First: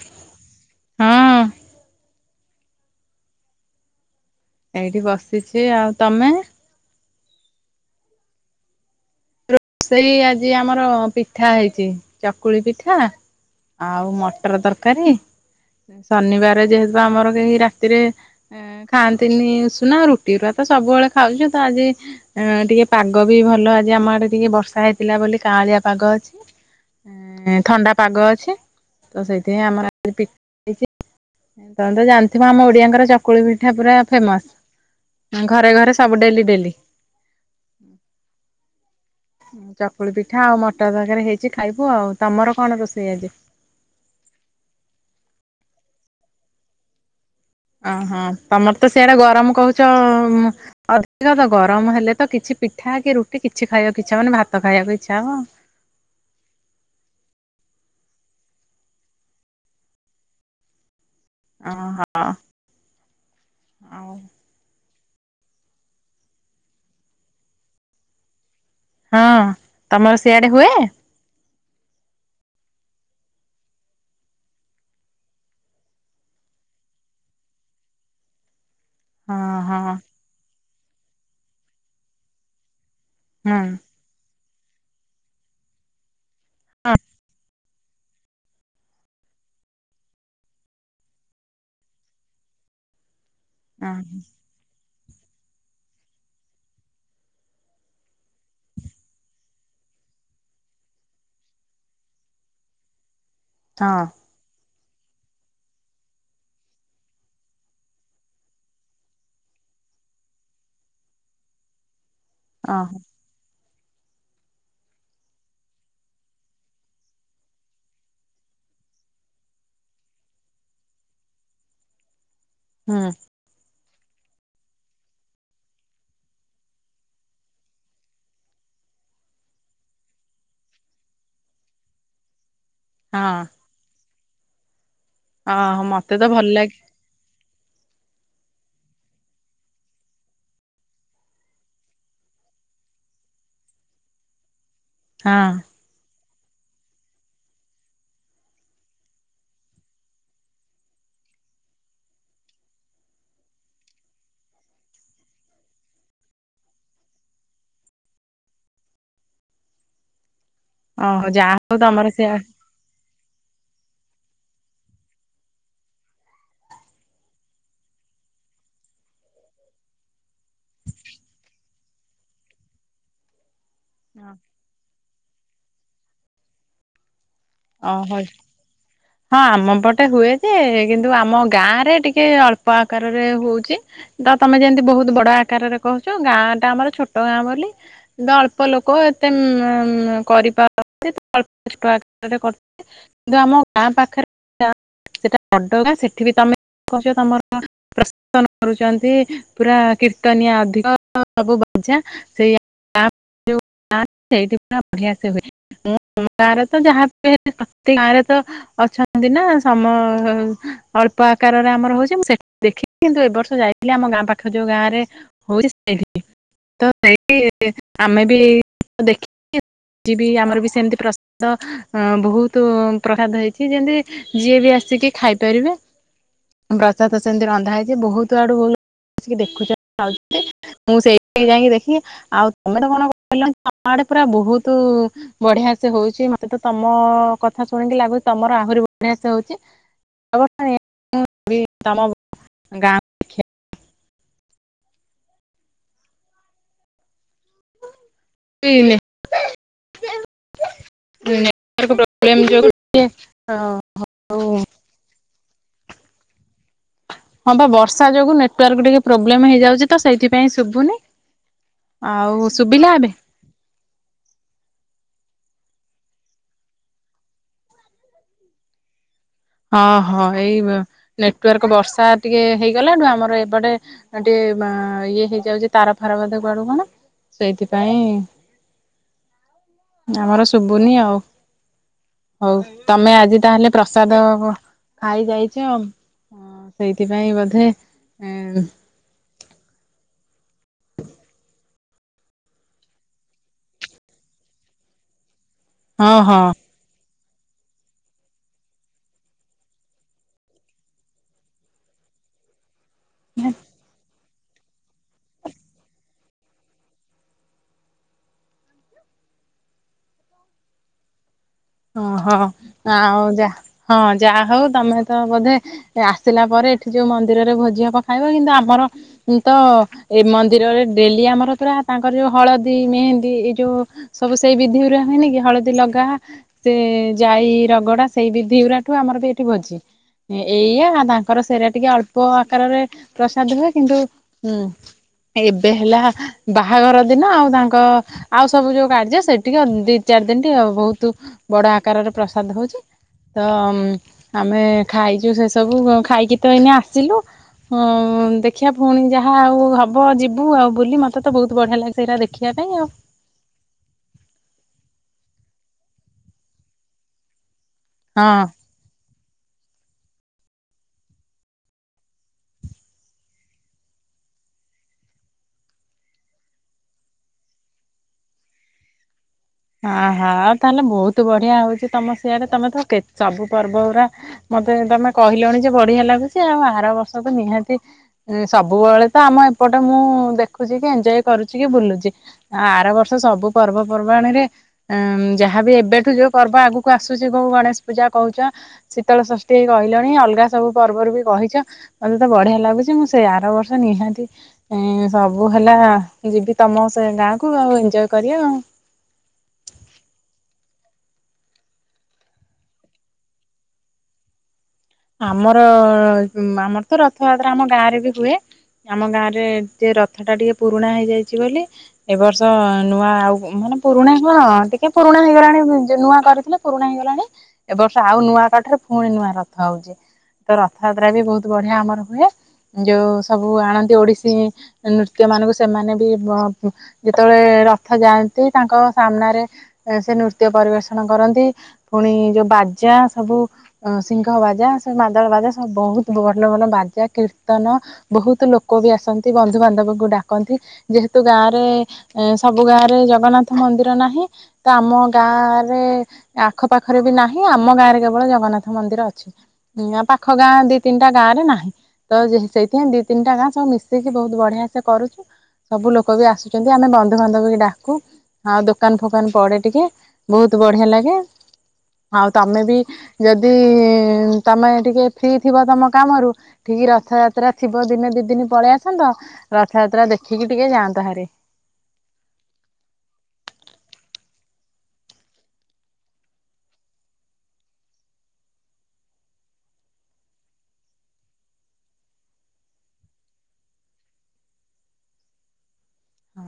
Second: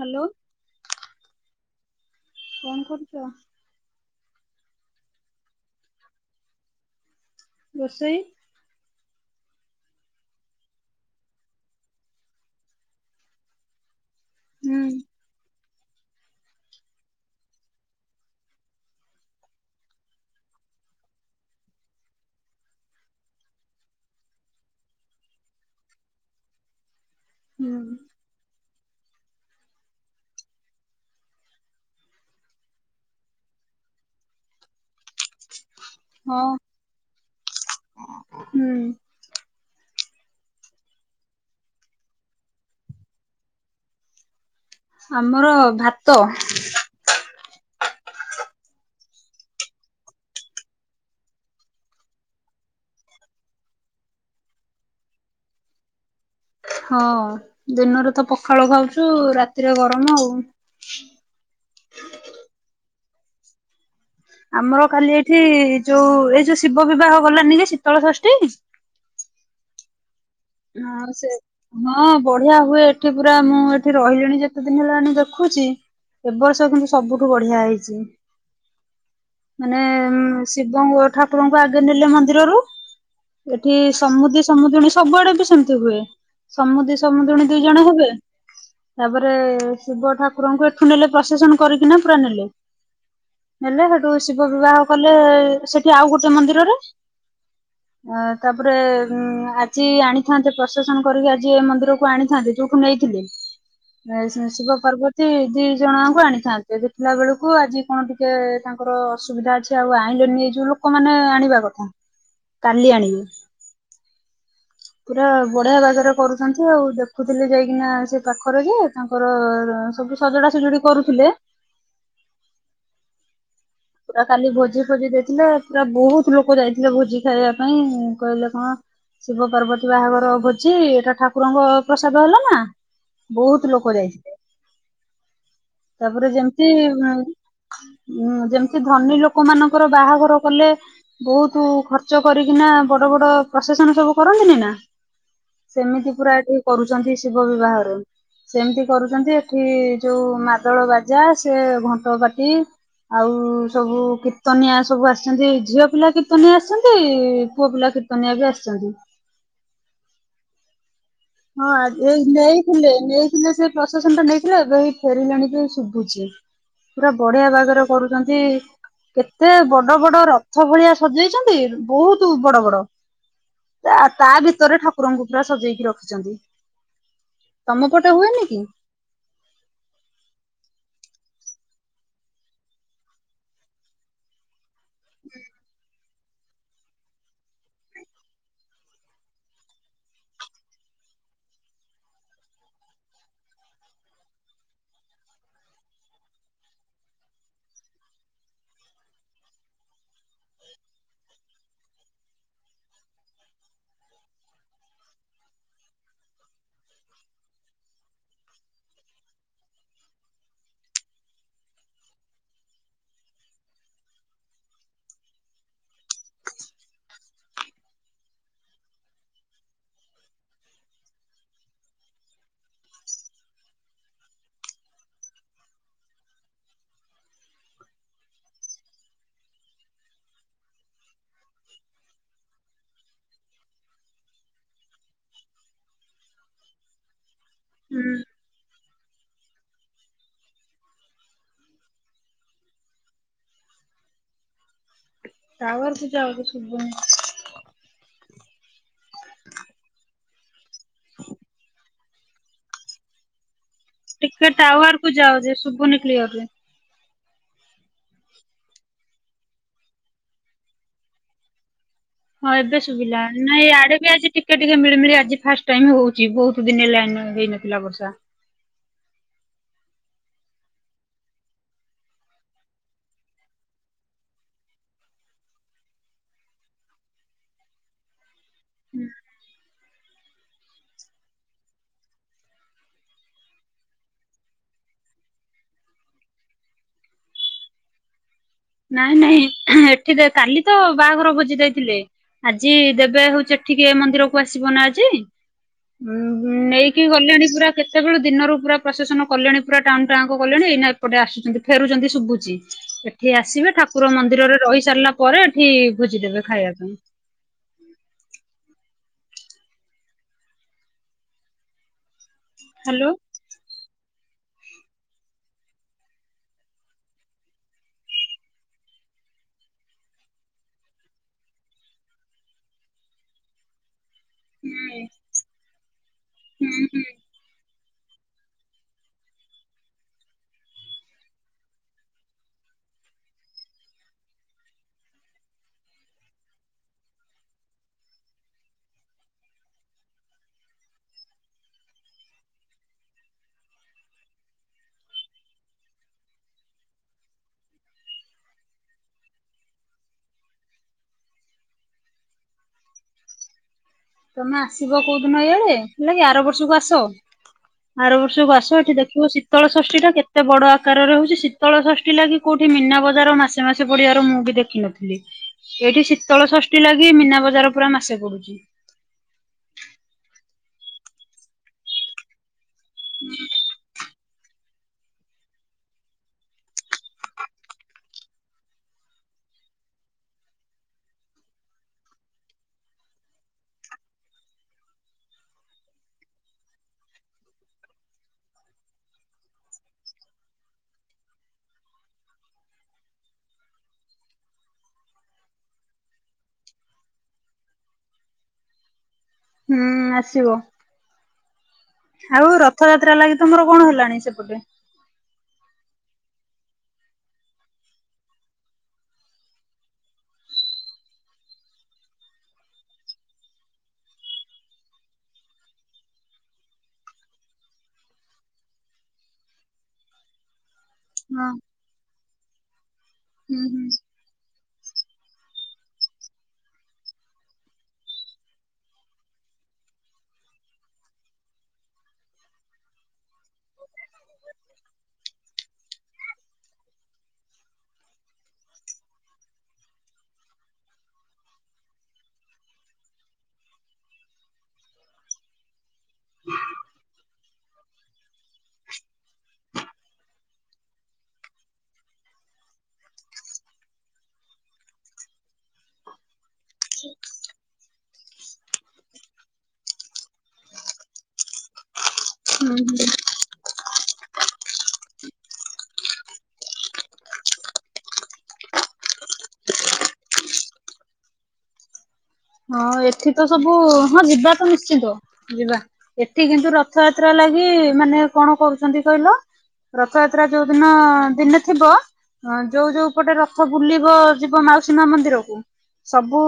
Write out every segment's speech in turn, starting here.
Hello, ହଁ କଣ କରୁଚ? ଏଇଠି ବସିଚି ଆଉ, ତମେ? ରୋଷେଇ? ରୋଷଇ ଆଜି ଆମର ପିଠା ହେଇଚି, ଚକୁଳି ପିଠା ଆଉ ମ ଟର ହୁଁ ତରକାରୀ, ଶନିବାର ଯେହେତୁ ଆମର କେହି ରାତିରେ ଖାଆନ୍ତିନି ଉସୁନା ରୁଟି [unintelligible] ତ ସବୁବେଳେ ଖାଉଚୁ, ତ ଆଜି ହଁ ଟିକେ ପାଗ ବି ଭଲ ଆଜି ଆମ ଆଡେ [unintelligible] ବର୍ଷା ହେଇଥିଲା ବୋଲି [unintelligible] ପାଗ ଅଛି, ହୁଁ ଥଣ୍ଡା ପାଗ ଅଛି। ତ ସେଇଥିପାଇଁ ଆମର [inaudible] ତମେ ତ ଜାଣିଥିବ ଆମ ଓଡିଆଙ୍କର ଚକୁଳି ପିଠା ପୁରା ଫେମସ୍। ଘରେ-ଘରେ ସବୁ ହଁ ଡେଲି-ଡେଲି। ହୁଁ। ଚକୁଳି ପିଠା ଆଉ ମଟର ତରକାରୀ ହେଇଚି ଖାଇବୁ ଆଉ ତମର କଣ ରୋଷେଇ ଆଜି? ଆମର ଭାତ ଓହୋ, ତମର ତ ସେଆଡେ ଗରମ୍ କହୁଚ ଅଧିକ ତ ଗରମ୍ ହେଲେ ତ କିଛି ପିଠା କି ରୁଟି କିଛି ଖାଇବାକୁ ଇଚ୍ଛା ହବନି, ଭାତ ଖାଇବାକୁ ଇଚ୍ଛା ହବ। ହଁ ଦିନରେ ତ ପଖାଳ ଖାଉଚୁ, ରାତିରେ ଗରମ ଆଉ। ଅ-ହ। [unintelligible] ଆମର ଖାଲି ଏଇଠି ଯୋଉ ଏଇ ଯୋଉ ଶିବ ବିବାହ ଗଲାନି କି ଶୀତଳ ଷଷ୍ଠୀ ହଁ। ତମର ସେଆଡେ ହୁଏ? ହଁ ସେ ହଁ ବଢିଆ ହୁଏ ଏଠି ପୁରା ମୁଁ ଏଠି ରହିଲେଣି ଯେତେ ଦିନ୍ ହେଲାଣି ଦେଖୁଚି ଏବର୍ଷ କିନ୍ତୁ ସବୁଠୁ ବଢିଆ ହେଇଚି। ହଁ ମାନେ ହଁ ଶିବ ଠାକୁରଙ୍କୁ ଆଗେ ନେଲେ ମନ୍ଦିରରୁ ହୁଁ ଏଠି ସମୁଦି ସମୁଦୁଣୀ ସବୁଆଡେ ବି ସେମ୍ତି ହୁଏ, ସମୁଦି ସମୁଦୁଣୀ ଦୁଇ ଜଣ ହବେ। ତାପରେ ଶିବ ଠାକୁରଙ୍କୁ ଏଠୁ ନେଲେ ପ୍ରଶେସନ କରିକିନା ପୁରା ନେଲେ। ହେଲେ ହେଟୁ ହଁ ଶିବ ବିବାହ କଲେ ସେଠି ଆଉ ଗୋଟେ ମନ୍ଦିରରେ। ଅ ତାପରେ ଆଜି ଆଣି ଥାନ୍ତେ ପ୍ରସେସନ କରିକି ଆଜି ଏ ମନ୍ଦିରକୁ ଆଣିଥାନ୍ତେ ଯୋଉଠୁ ନେଇଥିଲେ। ହଁ। ଶିବ ପାର୍ବତୀ ଦି ଜଣଙ୍କୁ ଆଣିଥାନ୍ତେ ଦେଖିଲା ବେଳକୁ ଆଜି କଣ ଟିକେ ତାଙ୍କର ଅସୁବିଧା ଅଛି ଆଉ ଆଣିଲେନି ଏ ଯୋଉ ଲୋକମାନେ ଆଣିବା କଥା। ଓହୋ କାଲି ଆଣିବି। ପୁରା ବଢିଆ ବାଗେରେ କରୁଛନ୍ତି ଆଉ ଦେଖୁଥିଲି ଯାଇକିନା ସେ ପାଖରେ ଯେ ତାଙ୍କର ସବୁ ସଜଡା ସଜଡି କରୁଥିଲେ। ହୁଁ। ପୁରା କାଲି ଭୋଜି ଫୋଜି ଦେଇଥିଲେ ପୁରା ବହୁତ ଲୋକ ଯାଇଥିଲେ ଭୋଜି ଖାଇବା ପାଇଁ କହିଲେ କଣ ଶିବ ପାର୍ବତୀ ବାହାଘର ଭୋଜି ଏଟା ଠାକୁରଙ୍କ ପ୍ରସାଦ ହେଲା ନା? ହଁ ବହୁତ ଲୋକ ଯାଇଥିଲେ। ଓହୋ ମତେ ତ ତାପରେ ଭଲ ଯେମିତି ଲାଗେ ଯେମ ସେ ଧନୀ ଲୋକ ମାନଙ୍କର ବାହାଘର କଲେ ବହୁତ ଖର୍ଚ୍ଚ କରିକିନା ବଡ ବଡ ପ୍ରସେସନ ସବୁ କରନ୍ତିନେଇ ନା? ହଁ। ସେମିତି ପୁରା ଏଠି କରୁଛନ୍ତି ଶିବ ବିବାହରେ। ସେମିତି କରୁଛନ୍ତି ଏଠି ଯୋଉ ମାଦଳ ବାଜା ସେ ଘଣ୍ଟ ବାଟି ଆଉ ସବୁ କୀର୍ତ୍ତନିଆ ସବୁ ଆସିଛନ୍ତି ଝିଅ ପିଲା କୀର୍ତ୍ତନିଆ ଆସିଛନ୍ତି ପୁଅ ପିଲା କୀର୍ତ୍ତନିଆ ବି ଆସିଛନ୍ତି। ଅ ହ ହଁ ଦେଇ ନେଇ ଥିଲେ ନେଇଥିଲେ ସେ ପ୍ରଶାସନ ଟା ନେଇଥିଲେ ଏବେ ହେଇ ଫେରିଲେଣି କି ଶୁଭୁଛି। ପୁରା ବଢିଆ ବାଗରେ କରୁଛନ୍ତି। କେତେ ବଡ ବଡ ରଥ ଭଳିଆ ସଜେଇଛନ୍ତି ବହୁତ ବଡ ବଡ। ତା ତା ଭିତରେ ଠାକୁରଙ୍କୁ ପୁରା ସଜେଇକି ରଖିଛନ୍ତି। ତମ ଅ ପଟେ ହ। ହୁଏନି କି? ହଁ ଆମ ପଟେ ହୁଏ ଯେ କିନ୍ତୁ ଆମ ଗାଁ ରେ ଟିକେ ଅଳ୍ପ ଆକାରରେ ହଉଛି। ତ ତମେ ଯେମିତି ବହୁତ ବଡ ଆକାରରେ କହୁଛ ଗାଁ ଟା ଆମର ଛୋଟ ଗାଁ ବୋଲି ତ ଅଳ୍ପ ଲୋକ ଏତେ କରିପାରନ୍ତି [unintelligible] କିନ୍ତୁ ଆମ ଗାଁ ପାଖରେ ସେଟା ସେଟା ବଡ ଗାଁ ସେଠି ବି ତମେ କହୁଛ ତମର ପ୍ରଶସନ କରୁଛନ୍ତି ପୁରା କୀର୍ତ୍ତନିଆ ଅଧିକ ସବୁ ବଜା ସେଇ [unintelligible] ସେଇଠି ପୁରା ବଢିଆ ସେ ହୁଏ ମୁଁ [unintelligible] ତ ଯାହାବି ହେଲେ ପ୍ରତି ଗାଁ ରେ ତ ଅଛନ୍ତି ନା ସମ ଅଳ୍ପ ଆକାରରେ ଆମର ହଉଛି ମୁ ସେ ଦେଖି କିନ୍ତୁ ଏ ବର୍ଷ ଯାଇଥିଲି ଆମ ଗାଁ ପାଖ ଯୋଉ ଗାଁ ରେ ହଉଛି ସେଠି। ତ ସେଇ ଆମେ ବି ଦେଖି ଆମର ବି ସେମିତି ପ୍ର ତ ବହୁତ ପ୍ରସାଦ ହେଇଛି ଯେମତି ଯିଏ ବି ଆସିକି ଖାଇପାରିବେ। ପ୍ରସାଦ ସେମିତି ରନ୍ଧା ହେଇଛି ବହୁତ ଆଡୁ [unintelligible] ଦେଖୁଛନ୍ତି [unintelligible] ମୁଁ ସେଇ ଯାଇକି ଦେଖି ଆଉ ତମେ ତ କଣ କହିଲ ତମ ଆଡେ ପୁରା ବହୁତ ବଢିଆ ସେ ହଉ ଛି ମତେ ତ ତମ କଥା ଶୁଣିକି ହୁଁ ଲାଗୁଛି ତମର ଆହୁରି ବେଷ୍ଟ ହଉଛି [unintelligible] ତମ ଗାଁ ତାୱାରେ ସିଝା ହୋଉଛି ସୁପୁଣି। ହୁନ [inaudible] ନେଟୱାର୍କ ପ୍ରୋବଲେମ ଯୋଗୁ। [inaudible] ଟିକେ ଟାୱଆରକୁ ଯାଉ ଯେ ଶୁଭୁନି କ୍ଲିୟରରେ। ହଁ ବା ବର୍ଷା ଯୋଗୁ ନେଟୱାର୍କ ଟିକେ ପ୍ରୋବ୍ଲେମ ହେଇଯାଉଛି ତ ସେଇଥିପାଇଁ ଶୁଭୁନି। ଆଉ ହଁ ଏବେ ଶୁଭିଲା ସୁୁଭିଲା। ନାଇଁ ଆଡେ ବି ଆଜି ଟିକେ ଟିକେ ମିଳିମିଳି ଆଜି ଫାଷ୍ଟ ଟାଇମ ହଉଛି ବହୁତ ଦିନ ହେଲା ହେଇନଥିଲା ବର୍ଷା। ଅହ ଏଇ ନେଟୱାର୍କ ବର୍ଷା ଟିକେ ହେଇଗଲାଠୁ ଆମର ଏପଟେ ଟିକେ ଇଏ ହେଇଯାଉଛି ତାର ଫାର ବୋଧେ କୁଆଡୁ କଣ ସେଇଥିପାଇଁ ଆମର ଶୁଭୁନି ଆଉ। ହଉ ତମେ ଆଜି ତାହେଲେ ପ୍ରସାଦ ହଁ ଆଇ ଯାଇଛି ସେଇଥିପାଇଁ ବୋଧେ ନାଇଁ ନାଇଁ ଏଠି କାଲି ତ ବାହାଘର ଭୋଜି ଯାଇଥିଲେ। ଆଜି ଦେବେ ହଉଚ ଏଠିକେ ଏ ମନ୍ଦିରକୁ ଆସିବ ନା ଆଜି ହଁ ହଁ ନେଇକି ନେଇକି ଗଲେଣି ପୁରା କେତେବେଳେ ଦିନରୁ ପୁରା ପ୍ରଶାସନ କଲେଣି ପୁରା ଟାଉନ ଟା ଆଙ୍କ କଲେଣି ଏଇନା ଏପଟେ ଆସୁଛନ୍ତି ଫେରୁଛନ୍ତି ଶୁଭୁଛି। ଏଠି ଆସିବେ ଠାକୁର ମନ୍ଦିରରେ ରହି ସାରିଲା ପରେ ଏଠି ଭୋଜିଦେବେ ଖାଇବା ପାଇଁ। ଓହଁ ହ୍ୟାଲୋ ଆଉ ଯା ହଁ ଯାହା ହଉ ତମେ ତ ବୋଧେ ଆସିଲା ପରେ ଏଠି ଯୋଉ ମନ୍ଦିରରେ ଭୋଜି ହ୍ ଖାଇବ କିନ୍ତୁ ଆମର ତ ଏ ମନ୍ଦିରରେ ଡେଲି ଆମର ପୁରା ତାଙ୍କର ଯୋଉ ହଳଦୀ ମେହେନ୍ଦୀ ଏଇ ଯୋଉ ସବୁ ସେଇ ବିଧି ଉରା ହୁଁ। ହୁଏନି କି ହଳଦୀ ଲଗା ସେ ହୁଁ ହୁଁ ଯାଇ ରଗଡା ସେଇ ବିଧି ଉରାଠୁ ଆମର ବି ଏଠି ଭୋଜି। ଏଇଆ ତାଙ୍କର ସେ ରା ଟିକେ ଅଳ୍ପ ଆକାରରେ ପ୍ରସାଦ ହୁଏ କିନ୍ତୁ ହୁଁ ଏବେ ହେଲା ବାହାଘର ଦିନ ଆଉ ତାଙ୍କ ଆଉ ସବୁ ଯୋଉ କାର୍ଯ୍ୟ ସେଠିକେ ଦି ଚାରି ଦିନ ଟିକେ ବହୁତ ବଡ ଆକାରରେ ପ୍ରସାଦ ହଉଛି। ତ ଆମେ ଖାଇଛୁ ସେସବୁ ଖାଇକି ତ ଏଇନେ ଆସିଲୁ। ହଁ ଦେଖିବା ପୁଣି ଯାହା ଆଉ ହବ ଯିବୁ ଆଉ ବୁଲି ମତେ ତ ବହୁତ ବଢିଆ ଲାଗେ ସେଇଟା ଦେଖ ଦେଖିବା ପାଇଁ ଆଉ। ତମେ ଆସିବ କୋଉ ଦିନ ଏଇଆଳେ ହେଲା କି ଆର ବର୍ଷକୁ ଆସ। ଆର ହଁ। ବର୍ଷକୁ ଆସ ଏଠି ଦେଖିବ ଶୀ ଶୀତଳ ଷଷ୍ଠୀଟା କେତେ ବଡ଼ ଆକାରରେ ହେଉଛି ଶୀତଳ ଷଷ୍ଠୀ ଲାଗି କଉଠି ମୀନା ବଜାର ମାସେ ମାସେ ପଡ଼ିବାର ମୁଁ ବି ଦେଖିନ ଏଇଠି ଶୀତଳ ଷଷ୍ଠୀ ଲାଗି ମୀନା ବଜାର ପୁରା ମାସେ ପଡୁଛି। ଆହା ତାହେଲେ ବହୁତ ବଢିଆ ହଉଛି ତମ ସିଆଡେ ତମେ ତ ସବୁ ପର୍ବ ଉରା ମତେ ତମେ କହିଲଣି ଯେ ବଢିଆ ଲାଗୁଛି ଆଉ ଆର ବର୍ଷ ତ ନିହାତି ସବୁବେଳେ ତ ଆମ ଏପଟେ ମୁଁ ଦେଖୁଛି କି ଏଞ୍ଜୟ୍ କରୁଛି କି ବୁଲୁଛି। ଆ ଆର ବର୍ଷ ସବୁ ପର୍ବପର୍ବାଣିରେ ଉଁ ଯାହାବି ଏବେଠୁ ଯୋଉ ପର୍ବ ଆଗକୁ ଆସୁଛି କୋଉ ଗଣେଶ ପୂଜା କହୁଛ। ଶୀତଳ ଷଷ୍ଠୀ ଏଇ କହିଲଣି ଅଲଗା ସବୁ ପର୍ବରୁ ବି କହିଛ। ମତେ ତ ବଢିଆ ଲାଗୁଛି ମୁଁ ସେଇ ଆର ବର୍ଷ ନିହାତି ଏଁ ସବୁ ହେଲା ଯିବି ତମ ସେ ଗାଁକୁୁ ଆଉ ଏଞ୍ଜୟ୍ କରିବା ଆଉ। ହୁଁ ଆସିବ। ଆଉ ରଥଯାତ୍ରା ଲାଗି ତମର କଣ ହେଲାଣି ସେପଟେ? ଆମର ଆମର ତ ରଥଯାତ୍ରା ଆମ ଗାଁ ରେ ବି ହୁଏ। ଆମ ଗାଁରେ [unintelligible] ରଥଟା ଟିକେ ପୁରୁଣା ହେଇଯାଇଛି ବୋଲି ଏ ବର୍ଷ ନୂଆ ଆଉ ମାନେ ପୁରୁଣା ହଁ ଟିକେ ପୁରୁଣା ହେଇଗଲାଣି ନୂଆ କରିଥିଲେ। ପୁରୁଣା ହେଇଗଲାଣି ଏବର୍ଷ ଆଉ ନୂଆ କାଠରେ ଫୁଣି ନୂଆ ର ଖାଉଛି, ତ ରଥଯାତ୍ରାବି ବହୁତ ହଁ ବଢିଆ ଆମର ହୁଏ, ଯୋଉ ସବୁ ହୁଁ ହୁଁ ଆଣନ୍ତି ଓଡ଼ିଶୀ। ନୃତ୍ୟ ମାନଙ୍କୁ ସେମାନେ ବି [unintelligible] ଯେତେବେଳେ ରଥ ଯାଆନ୍ତି ତାଙ୍କ ସାମ୍ନାରେ ସେ ନୃତ୍ୟ ପରିବେଷଣ କରନ୍ତି, ପୁଣି ଯୋଉ ବାଜା ସବୁ ସିଂହ ବାଜା, ସେ ମାଦାଳ ବାଜା, ସବୁ ବହୁତ ଭଲ ଭଲ ବାଜା କୀର୍ତ୍ତନ ବହୁତ ଲୋକ ବି ଆସନ୍ତି ବନ୍ଧୁ ବାନ୍ଧବକୁ ଡାକନ୍ତି, ଯେହେତୁ ଗାଁରେ ଏ ସବୁ ଗାଁରେ ଜଗନ୍ନାଥ ମନ୍ଦିର ନାହିଁ। ତ ଆମ ଗାଁରେ ଆଖପାଖରେ ବି ନାହିଁ ଆମ ଗାଁରେ କେବଳ ଜଗନ୍ନାଥ। ମନ୍ଦିର ଅଛି, ଉଁ ଆ ପାଖ ଗାଁ ଦି ତିନିଟା ଗାଁରେ ନାହିଁ। ତ ଯେହେ ସେଇଥିପାଇଁ ଦି ତିନିଟା ଗାଁ ସବୁ ମିଶିକି ବହୁତ ବଢିଆ ସେ କରୁଛୁ। ସବୁ ଲୋକ ବି ଆସୁଛନ୍ତି ଆମେ ବନ୍ଧୁବାନ୍ଧବିକୁ ଡାକୁ। ଆଉ ଦୋକାନ୍ ଫୋକାନ୍ ପଡେ ଟିକେ, ବହୁତ ବଢିଆ ଲାଗେ। ଆଉ ତମେ ବି ହୁଁ ଯଦି [inaudible] ଉଁ ତମେ ଟିକେ ଫ୍ରି ଥିବ ତମ କାମରୁ ଠିକ୍ ରଥଯାତ୍ରା ଥିବ ଦିନେ ଦି ଦିନି ପଳେଇ ଆସନ୍ତ ରଥଯାତ୍ରା ଦେଖିକି ଟିକେ ଯାଆନ୍ତ ହାରି। ହଁ ଏଠି ତ ସବୁ ହଁ ଯିବା ତ ନିଶ୍ଚିନ୍ତ। ଯିବା, ଏଠି କିନ୍ତୁ ରଥଯାତ୍ରା ଲାଗି ମାନେ କଣ କରୁଛନ୍ତି କହିଲ। ରଥଯାତ୍ରା ଯୋଉଦିନ ଦିନେ ଥିବ ହଁ ଯୋଉ ଯୋଉ ପଟେ ରଥ ବୁଲିବ ଯିବ ମାଉସୀ ମା ମନ୍ଦିରକୁ ସବୁ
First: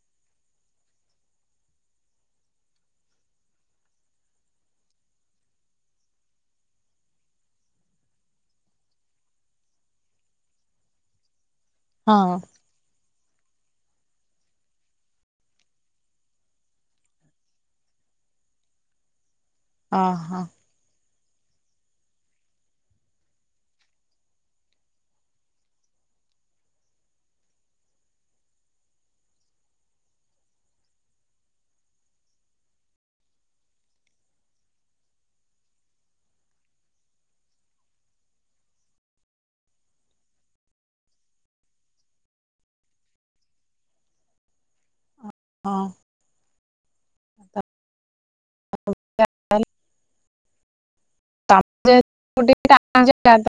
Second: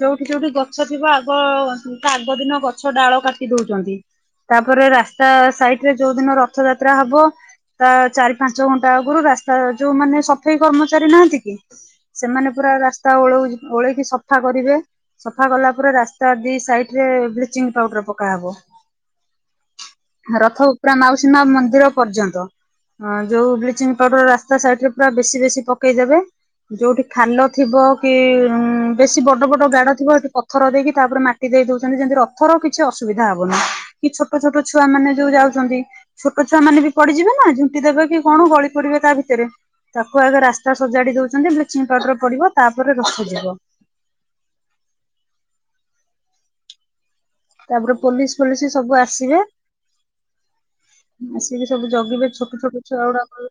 ଯୋଉଠି ଯୋଉଠି ଗ ଗଛ ଥିବ ଆଗ ତା ଆଗ ଦିନ ଗଛ ଡାଳ କାଟି ଦଉଚନ୍ତି। ତାପରେ ରାସ୍ତା ସାଇଟରେ ଯୋଉ ଦିନ ରଥଯାତ୍ରା ହବ ତା ଚାରି ପାଞ୍ଚ ଘଣ୍ଟା ଆଗରୁ ରାସ୍ତା ଯୋଉ ମାନେ ସଫେଇ କର୍ମଚାରୀ ନାହାନ୍ତି କି? ହଁ ସେମାନେ ପୁରା ରାସ୍ତା ଓଳଉଚି ଓଳେଇକି ସଫା କରିବେ। ସଫା ଗଲା ପରେ ରାସ୍ତା ଦି ସାଇଟ୍ ରେ ବ୍ଲିଚିଂ ପାଉଡର ପକାହେବ। ଓହୋ ରଥ ଉପ୍ରା ମାଉସୀ ମା ମନ୍ଦିର ପର୍ଯ୍ୟନ୍ତ। ହଁ ଯୋଉ ବ୍ଲିଚିଂ ପାଉଡର ରାସ୍ତା ସାଇଟ୍ ରେ ପୁରା ବେଶୀ ବେଶୀ ପକେଇଦେବେ। ଯୋଉଠି ଖାଲ ଥିବ କି ଉଁ ବେଶୀ ବଡ଼ ବଡ଼ ଗାଡ ଥିବ ହେଟି ପଥର ଦେଇକି ତାପରେ ମାଟି ଦେଇ ଦଉଛନ୍ତି ଯେମିତି ରଥର କିଛି ଅସୁବିଧା ହବନି। କି ଛୋଟ ଛୋଟ ଛୁଆ ମାନେ ଯୋଉ ଯାଉଛନ୍ତି ଛୋଟ ଛୁଆ ମାନେ ବି ପଡିଯିବେ ନା ଝୁଣ୍ଟି ଦେବେ କି କଣ ଗଳି ପଡିବେ ତା ଭିତରେ। ତାକୁ ଆଗ ରାସ୍ତା ସଜାଡି ଦଉଛନ୍ତି ବ୍ଲିଚିଂ ପାଉଡର ପଡିବ ତାପରେ ରଥ ଯିବ। ହଁ ତାପରେ ପୋଲିସ୍ ଫୋଲିସ୍ ସବୁ ଆସିବେ। ଆସିକି ସବୁ ଜଗିବେ ଛୋଟ ଛୋଟ ଛୁଆ ଗୁଡ଼ାଙ୍କୁ।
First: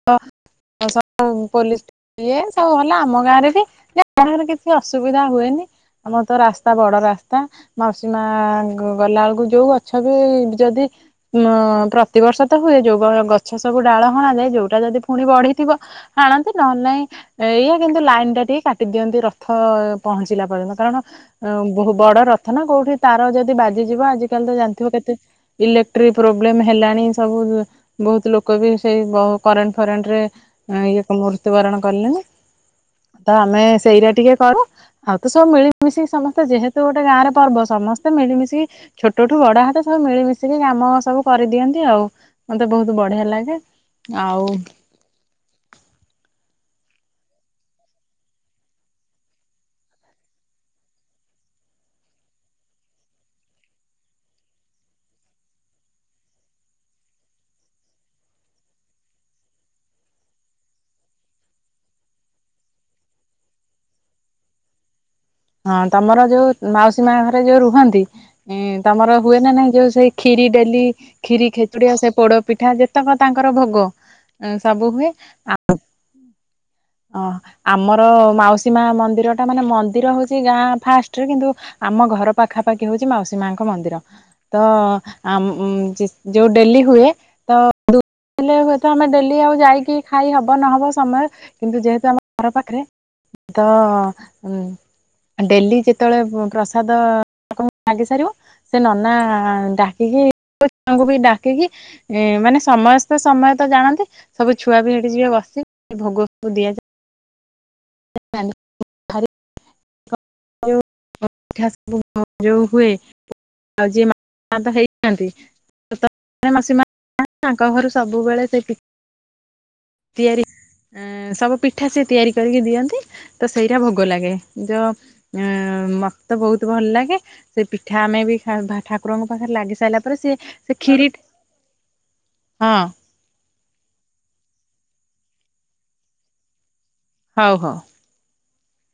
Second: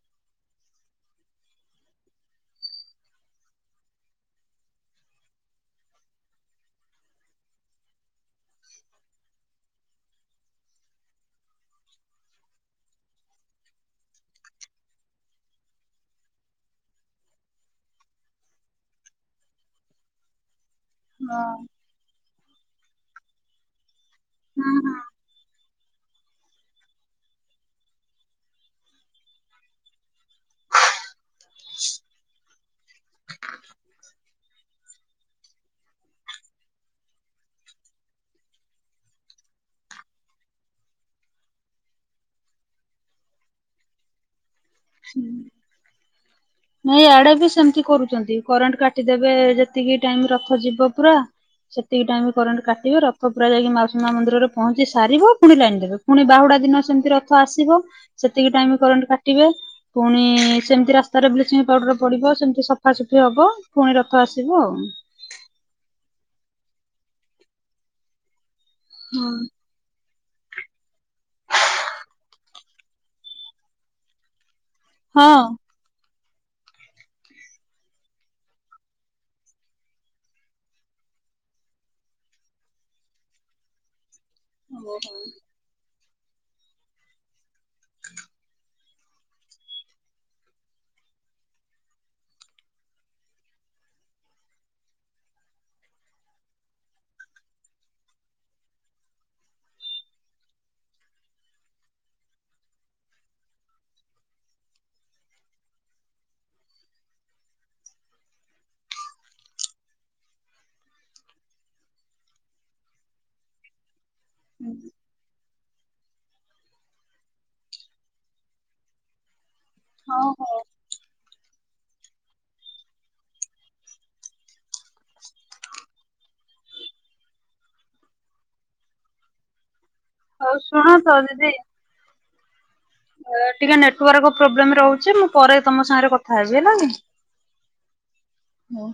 ଆ ସବୁ ପୋଲିସ୍ ଇଏ ସବୁ ଭଲ ଆମ ଗାଁରେ ବି [unintelligible] କିଛି ଅସୁବିଧା ହୁଏନି। ଆମର ତ ରାସ୍ତା ବଡ଼ ରାସ୍ତା। ମାଉସୀ ମା ଗଲା ବେଳକୁ ଯୋଉ ଗଛ ବି ଯଦି ମ ପ୍ରତିବର୍ଷ ତ ହୁଏ ଯୋଉ ବର ଗଛ ସବୁ ଡାଳ ହଣାଯାଏ ଯୋଉଟା ଯଦି ପୁଣି ବଢିଥିବ ହାଣନ୍ତି ନହଲେ ନାଇଁ ଏଇଆ କିନ୍ତୁ ଲାଇନ୍ ଟା ଟିକେ କାଟିଦିଅନ୍ତି ରଥ ପହଞ୍ଚିଲା ପର୍ଯ୍ୟନ୍ତ, କାରଣ ଅଁ ବହୁ ବଡ଼ ରଥ ନା କୋଉଠି ତାର ଯଦି ବାଜିଯିବ ଆଜିକାଲି ତ ହୁଁ ଜାଣିଥିବ ହୁଁ। କେତେ ଇଲେକ୍ଟ୍ରି ପ୍ରୋବ୍ଲେମ ହେଲାଣି ସବୁ ବହୁତ ଲୋକ ବି ସେଇ ବ କରେଣ୍ଟ ଫରେଣ୍ଟରେ ଇଏ ତ ମୃତ୍ୟୁ ବରଣ କଲେଣି ତ ଆମେ ସେଇଟା ଟିକେ କରୁ। ଆଉ ତ ସବୁ ମିଳିମିଶିକି ସମସ୍ତେ ଯେହେତୁ ଗୋଟେ ଗାଁରେ ପର୍ବ ସମସ୍ତେ ମିଳିମିଶିକି ଛୋଟଠୁ ବଡ ହେତେ ସବୁ ମିଳିମିଶିକି କାମ ସବୁ କରିଦିଅନ୍ତି ଆଉ। ମତେ ବହୁତ ବଢିଆ ଲାଗେ ଆଉ ହୁଁ। ନାଇଁ ଇଆଡେ ବି ସେମିତି କରୁଛନ୍ତି କରେଣ୍ଟ କାଟିଦେବେ ଯେତିକି ଟାଇମ ରଖଜିବ ପୁରା। ସେତିକି ଟାଇମ କରେଣ୍ଟ କାଟିବ ରଥ ପୁରା ଯାଇକି ମାଉସୀ ମନ୍ଦିରରେ ପହଞ୍ଚି ସାରିବ ପୁଣି ଲାଇନ ଦେବେ। ପୁଣି ବାହୁଡା ଦିନ ସେମିତି ରଥ ଆସିବ ସେତିକି ଟାଇମ କରେଣ୍ଟ କାଟିବେ। ପୁଣି ସେମିତି ରାସ୍ତାରେ ବ୍ଲିଚିଂ ପାଉଡର ପଡିବ ସେମିତି ସଫାସଫି ହବ ପୁଣି ରଥ ଆସିବ ଆଉ। ହଁ ତମର ଯୋଉ ମାଉସୀ ମା ଘରେ ଯୋଉ ରୁହନ୍ତି ତମର ହୁଏ ନା ନାଇଁ ଯୋଉ ସେଇ ଖିରି ଡେଲି ଖ୍ଷୀରି ଖେଚୁଡ଼ି ସେ ପୋଡ଼ପିଠା ଯେତେକ ତାଙ୍କର ଭୋଗ ସବୁ ହୁଏ ହଁ ହଁ। ଆ ଓ ଆମର ମାଉସୀ ମା ମନ୍ଦିର ଟା ମାନେ ମନ୍ଦିର ହଉଛି ସେ ଗାଁ ଫାଷ୍ଟରେ କିନ୍ତୁ ଆମ ଘର ପାଖା ପାାଖି ହଉଛି ମାଉସୀ ମାଙ୍କ ମନ୍ଦିର। ତ ଓହୋ ଆମ ଯୋଉ ଡେଲି ହୁଏ ତ ହେଲେ ହୁଏତ ଆମେ ଡେଲି ଆଉ ଯାଇକି ଖାଇ ହବ ନହବ ସମୟ କିନ୍ତୁ ଯେହେତୁ ଆମ ଘର ପାଖରେ ତ ହଁ। ଡେଲି ଯେତେବେଳେ ପ୍ରସାଦ ଲାଗି ସାରିବ ସେ ନନା ଡାକିକି ଛୁଆଙ୍କୁ ବି ଡାକିକି ଏ ମାନେ ସମସ୍ତେ ସମୟ ତ ଜାଣନ୍ତି ସବୁ ଛୁଆ ବି ସେଠି ଯିବେ ବସି ଭୋଗ ଦିଆଯାଏ। [unintelligible] [unintelligible] ହେଇଥାନ୍ତି ତାଙ୍କ ଘରୁ ସବୁବେଳେ ସେ। ହଉ ତିଆରି ସବୁ ପିଠା ସେ ତିଆରି କରିକି ଦିଅନ୍ତି ତ ସେଇଟା ଭୋଗ ଲାଗେ ଯ ଅ ମତେ ତ ବହୁତ ଭଲ ଲାଗେ ସେ ପିଠା ଆମେ ବି ଠାକୁରଙ୍କ ପାଖରେ ଲାଗି ସାରିଲା ପରେ ତାପରେ ହଉ ସିଏ ହଉ ସେ ଶୁଣ ଖ୍ଷିରି ତ ଦିଦି ହଁ। ଟିକେ ନେଟୱାର୍କ ଚୁ ପ୍ରୋବ୍ଲେମ ରହୁଛି ମୁଁ ପରେ ତମ ସାଙ୍ଗରେ କଥା ହେବି ହେଲା। ହଉ ହଉ। ହଁ।